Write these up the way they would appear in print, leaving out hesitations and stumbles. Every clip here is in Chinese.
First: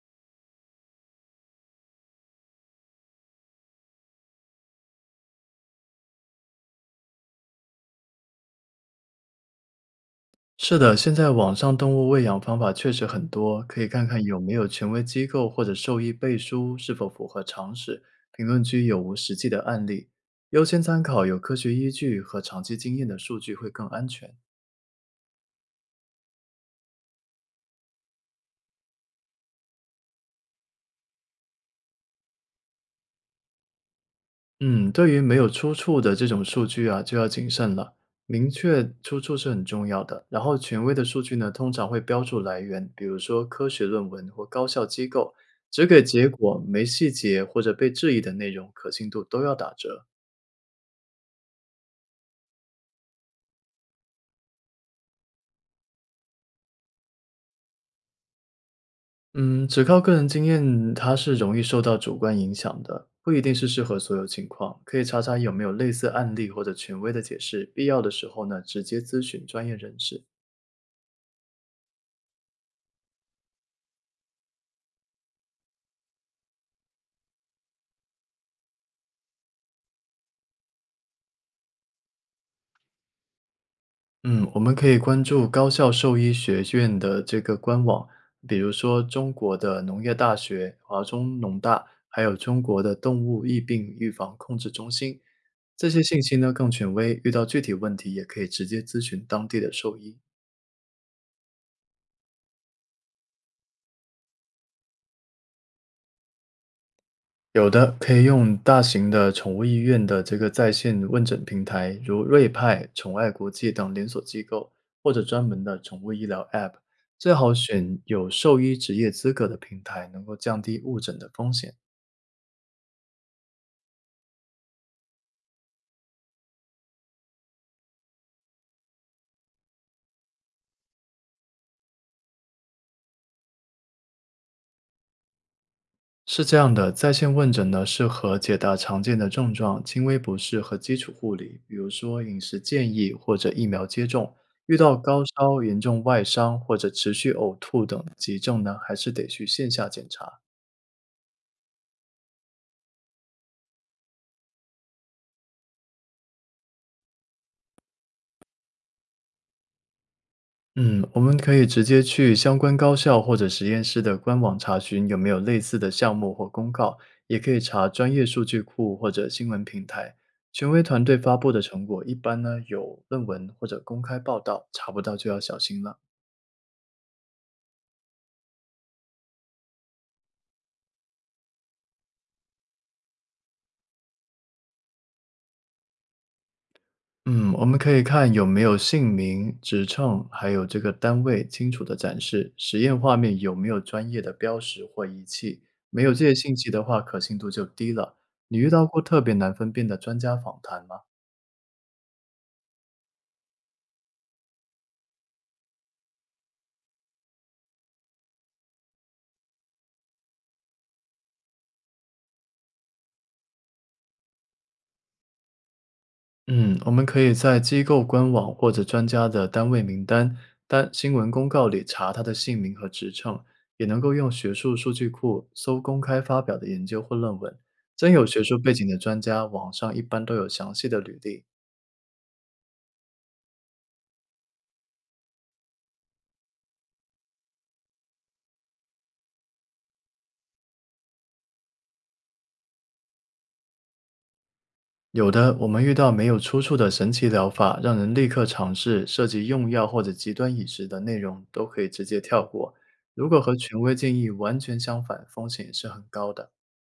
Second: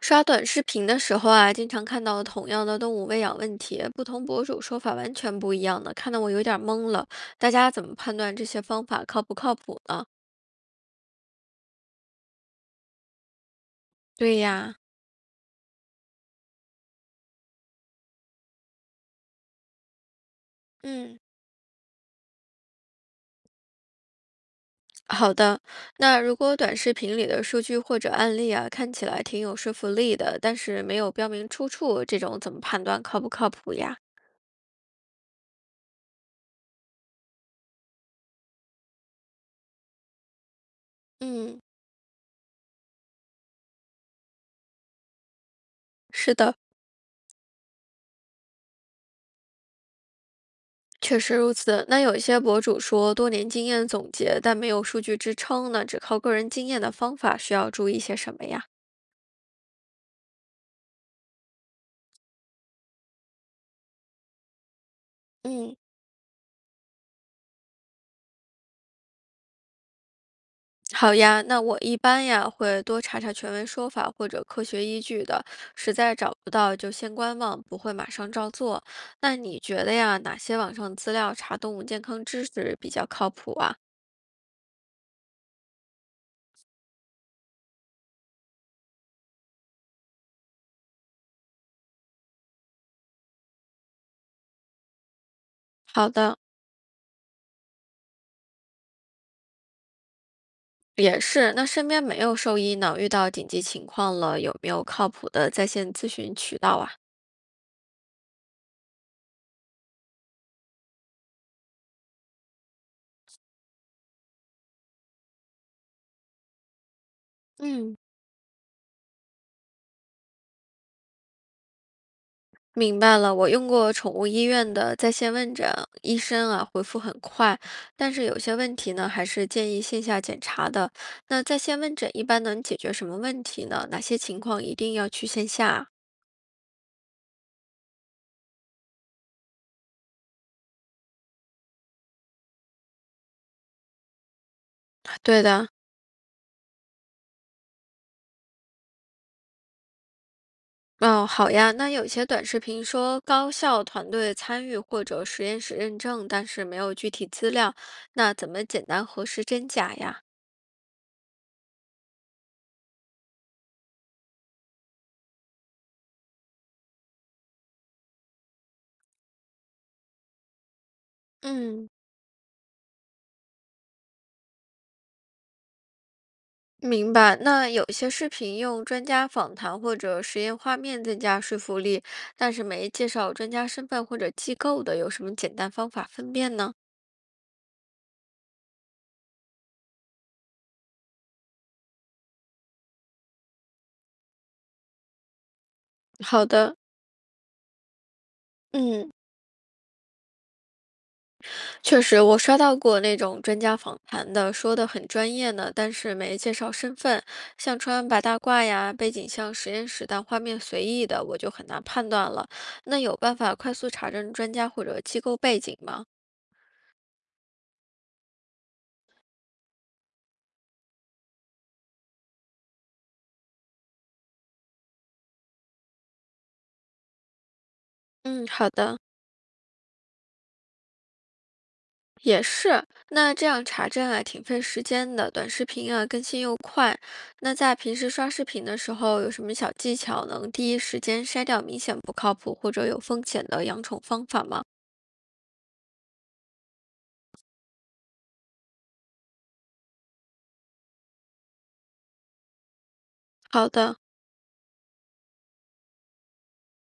刷短视频的时候啊，经常看到同样的动物喂养问题，不同博主说法完全不一样的，看得我有点儿懵了。大家怎么判断这些方法靠不靠谱呢？是的，现在网上动物喂养方法确实很多，可以看看有对没有呀，权威机构或者兽医背书，是否符合常识，评论区有无实际的案例，优先参嗯，考有科学依据和长期经验的数据会更安全。好的。那如果短视频里的数据或者案例啊，看起来挺有说服力的，但是没有标明出处，这种怎么判断靠不靠谱呀？嗯，对于没有出处的这种数据啊，就要谨慎了。明确出处是很重要的，然后权威的数据呢，嗯，通常会标注来源，比如说科学论文或高校机构，只给结是的，果，没细节或者被质疑的内容，可信度都要打折。确实如此。那有一些博主说多年经验总结，但没有数据支撑呢，只靠个人经验的方法需要注意些什么呀？嗯，只靠个人经验，它是容易受到主观影响的，不一定是适合所有情况。可以查查有没有嗯，类似案例或者权威的解释，必要的时候呢，直接咨询专业人士。好呀，那我一般呀会多查查权威说法或者科学依据的，实在找不到就先观望，不会马上照做。那你觉得呀，哪些网上资料查动物健康知识比较靠谱啊？嗯，我们可以关注高校兽医学院的这个官网，比如说中国的农业大学、华中农大，还有中国的动物疫病预防控制中心，这些好信息的，呢更权威，遇到具体问题也可以直接咨询当地的兽医。也是。那身边没有兽医呢，遇到紧急情况了，有没有靠谱的在线咨询渠道啊？有的，可以用大型的宠物医院的这个在线问诊平台，如瑞派、宠爱国际等连锁机构，或者专门的宠物医疗 App。最好嗯。选有兽医职业资格的平台，能够降低误诊的风险。明白了，我用过宠物医院的在线问诊，医生啊回复很快，但是有些问题呢，还是建议线下检查的。那在线问诊一般能解决什么问题呢？哪些情况一定要去线下啊？是这样的，在线问诊呢，适合解答常见的症状、轻微不适和基础护理，比如说饮食建议或者疫苗接种。遇到高对烧、的，严重外伤或者持续呕吐等急症呢，还是得去线下检查。哦，好呀。那有些短视频说高校团队参与或者实验室认证，但是没有具体资料，那怎么简单核实真假呀？嗯，我们可以直接去相关高校或者实验室的官网查询有没有类似的项目或公告，也可以查专业数据库或者新闻平台。权威团队发布的成嗯，果一般呢有论文或者公开报道，查不到就要小心了。明白，那有些视频用专家访谈或者实验画面增加说服力，但是没介绍专家身份或者机构的，有什么简单方法分辨呢？嗯，我们可以看有没有姓名、职称，还有这个单位清楚的展示，实验画面有没有专业的标识或仪器。没有这些好信息的，的话，可信度就低了。你遇到过嗯，特别难分辨的专家访谈吗？确实，我刷到过那种专家访谈的，说的很专业呢，但是没介绍身份，像穿白大褂呀，背景像实验室，但画面随意的，我就很难判断了。那有办法快速查证专家或者机构背景吗？嗯，我们可以在机构官网或者专家的单位名单、单新闻公告里查他的姓名和职称，也能够用学术数据库搜公开发表的研究或论文。真有学嗯，术好背景的的。专家，网上一般都有详细的履历。也是，那这样查证啊，挺费时间的。短视频啊，更新又快。那在平时刷视频的时候，有什么小技巧能第一时间筛掉明显不靠谱或者有风险的养宠方法吗？有的，我们遇到没有出处的神奇疗法，让人立刻尝试，涉及用药或者极端饮食的内容，都可以直接跳过。如果和好权威的，建议完全相反，风险也是很高的。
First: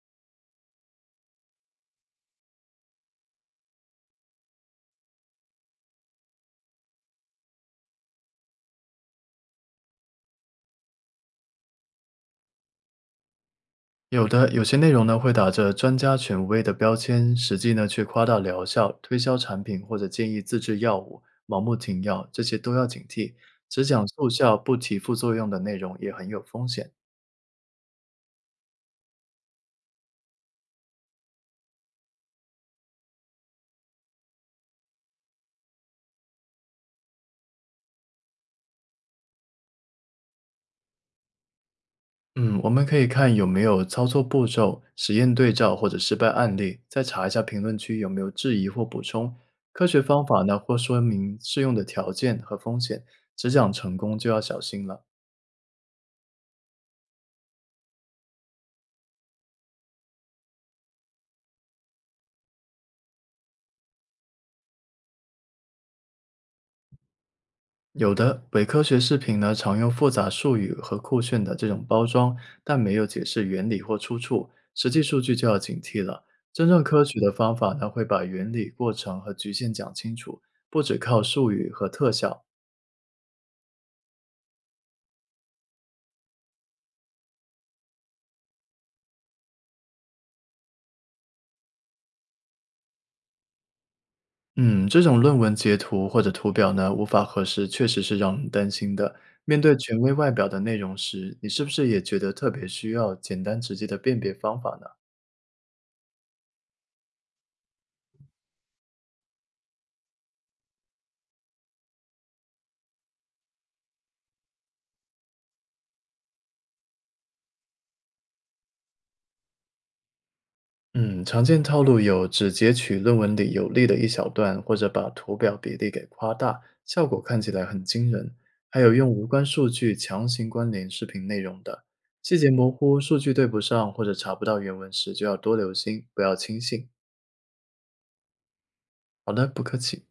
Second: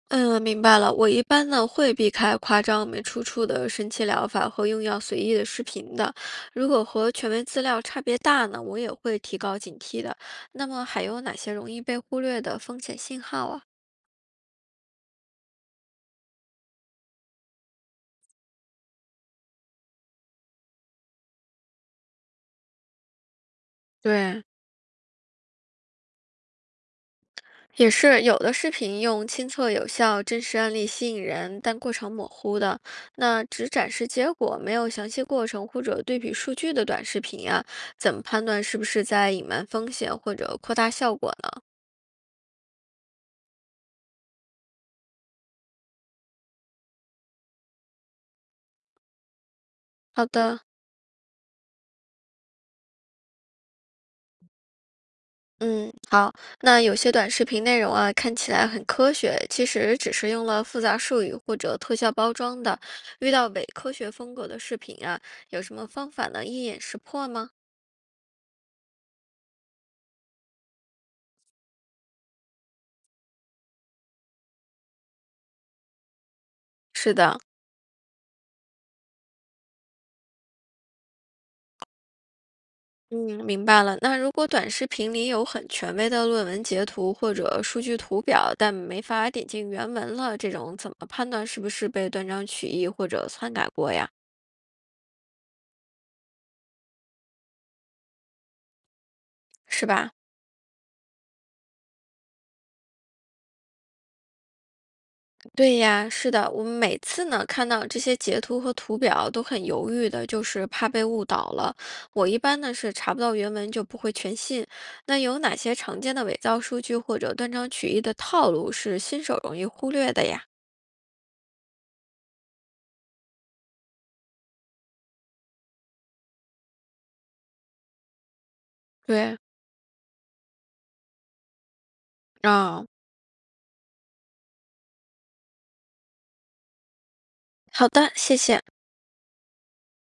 嗯，明白了。我一般呢会避开夸张没出处的神奇疗法和用药随意的视频的。如果和权威资料差别大呢，我也会提高警惕的。那么还有哪些容易被忽略的风险信号啊？有的，有些内容呢会打着专家权威的标签，实际呢却夸大疗效，推销产品或者建议自制药物，盲目停药，这些都要警惕。只讲速对，效不提副作用的内容也很有风险。也是有的视频用亲测有效、真实案例吸引人，但过程模糊的，那只展示结果，没有详细过程或者对比数据的短视频啊，怎么判断是不是在隐瞒风险或者扩大效果呢？嗯，我们可以看有没有操作步骤、实验对照或者失败案例，再查一下评论区有没有质疑或补充。科学方好法呢的。或说明适用的条件和风险，只讲成功就要小心了。嗯，好，那有些短视频内容啊，看起来很科学，其实只是用了复杂术语或者特效包装的。遇到伪科学风格的视频啊，有什么方法能一眼识破吗？有的，伪科学视频呢常用复杂术语和酷炫的这种包装，但没有解释原理或出处，实际数据就要警惕了。真正科是学的的，方法呢，会把原理、过程和局限讲清楚，不只靠术语和特效。嗯，明白了。那如果短视频里有很权威的论文截图或者数据图表，但没法点进原文了，这种怎么判断是不是被断章取义或者篡改过呀？嗯，这种论文截图或者图表呢，无法核实，确实是让人担心的。面对是权威吧？外表的内容时，你是不是也觉得特别需要简单直接的辨别方法呢？对呀，是的。我们每次呢看到这些截图和图表都很犹豫的，就是怕被误导了。我一般呢是查不到原文就不会全信。那有哪些常见的伪造数据或者断章取义的套路是新手容易忽略的呀？嗯，常见套路有只截取论文里有利的一小段，或者把图表比例给夸大，效果看起来很惊人。还有用无对关数据强行关联视频内容的，细节模啊，糊、数据对不上或者查不到原文时，就要多留心，不要轻信。好的，谢谢。好的，不客气。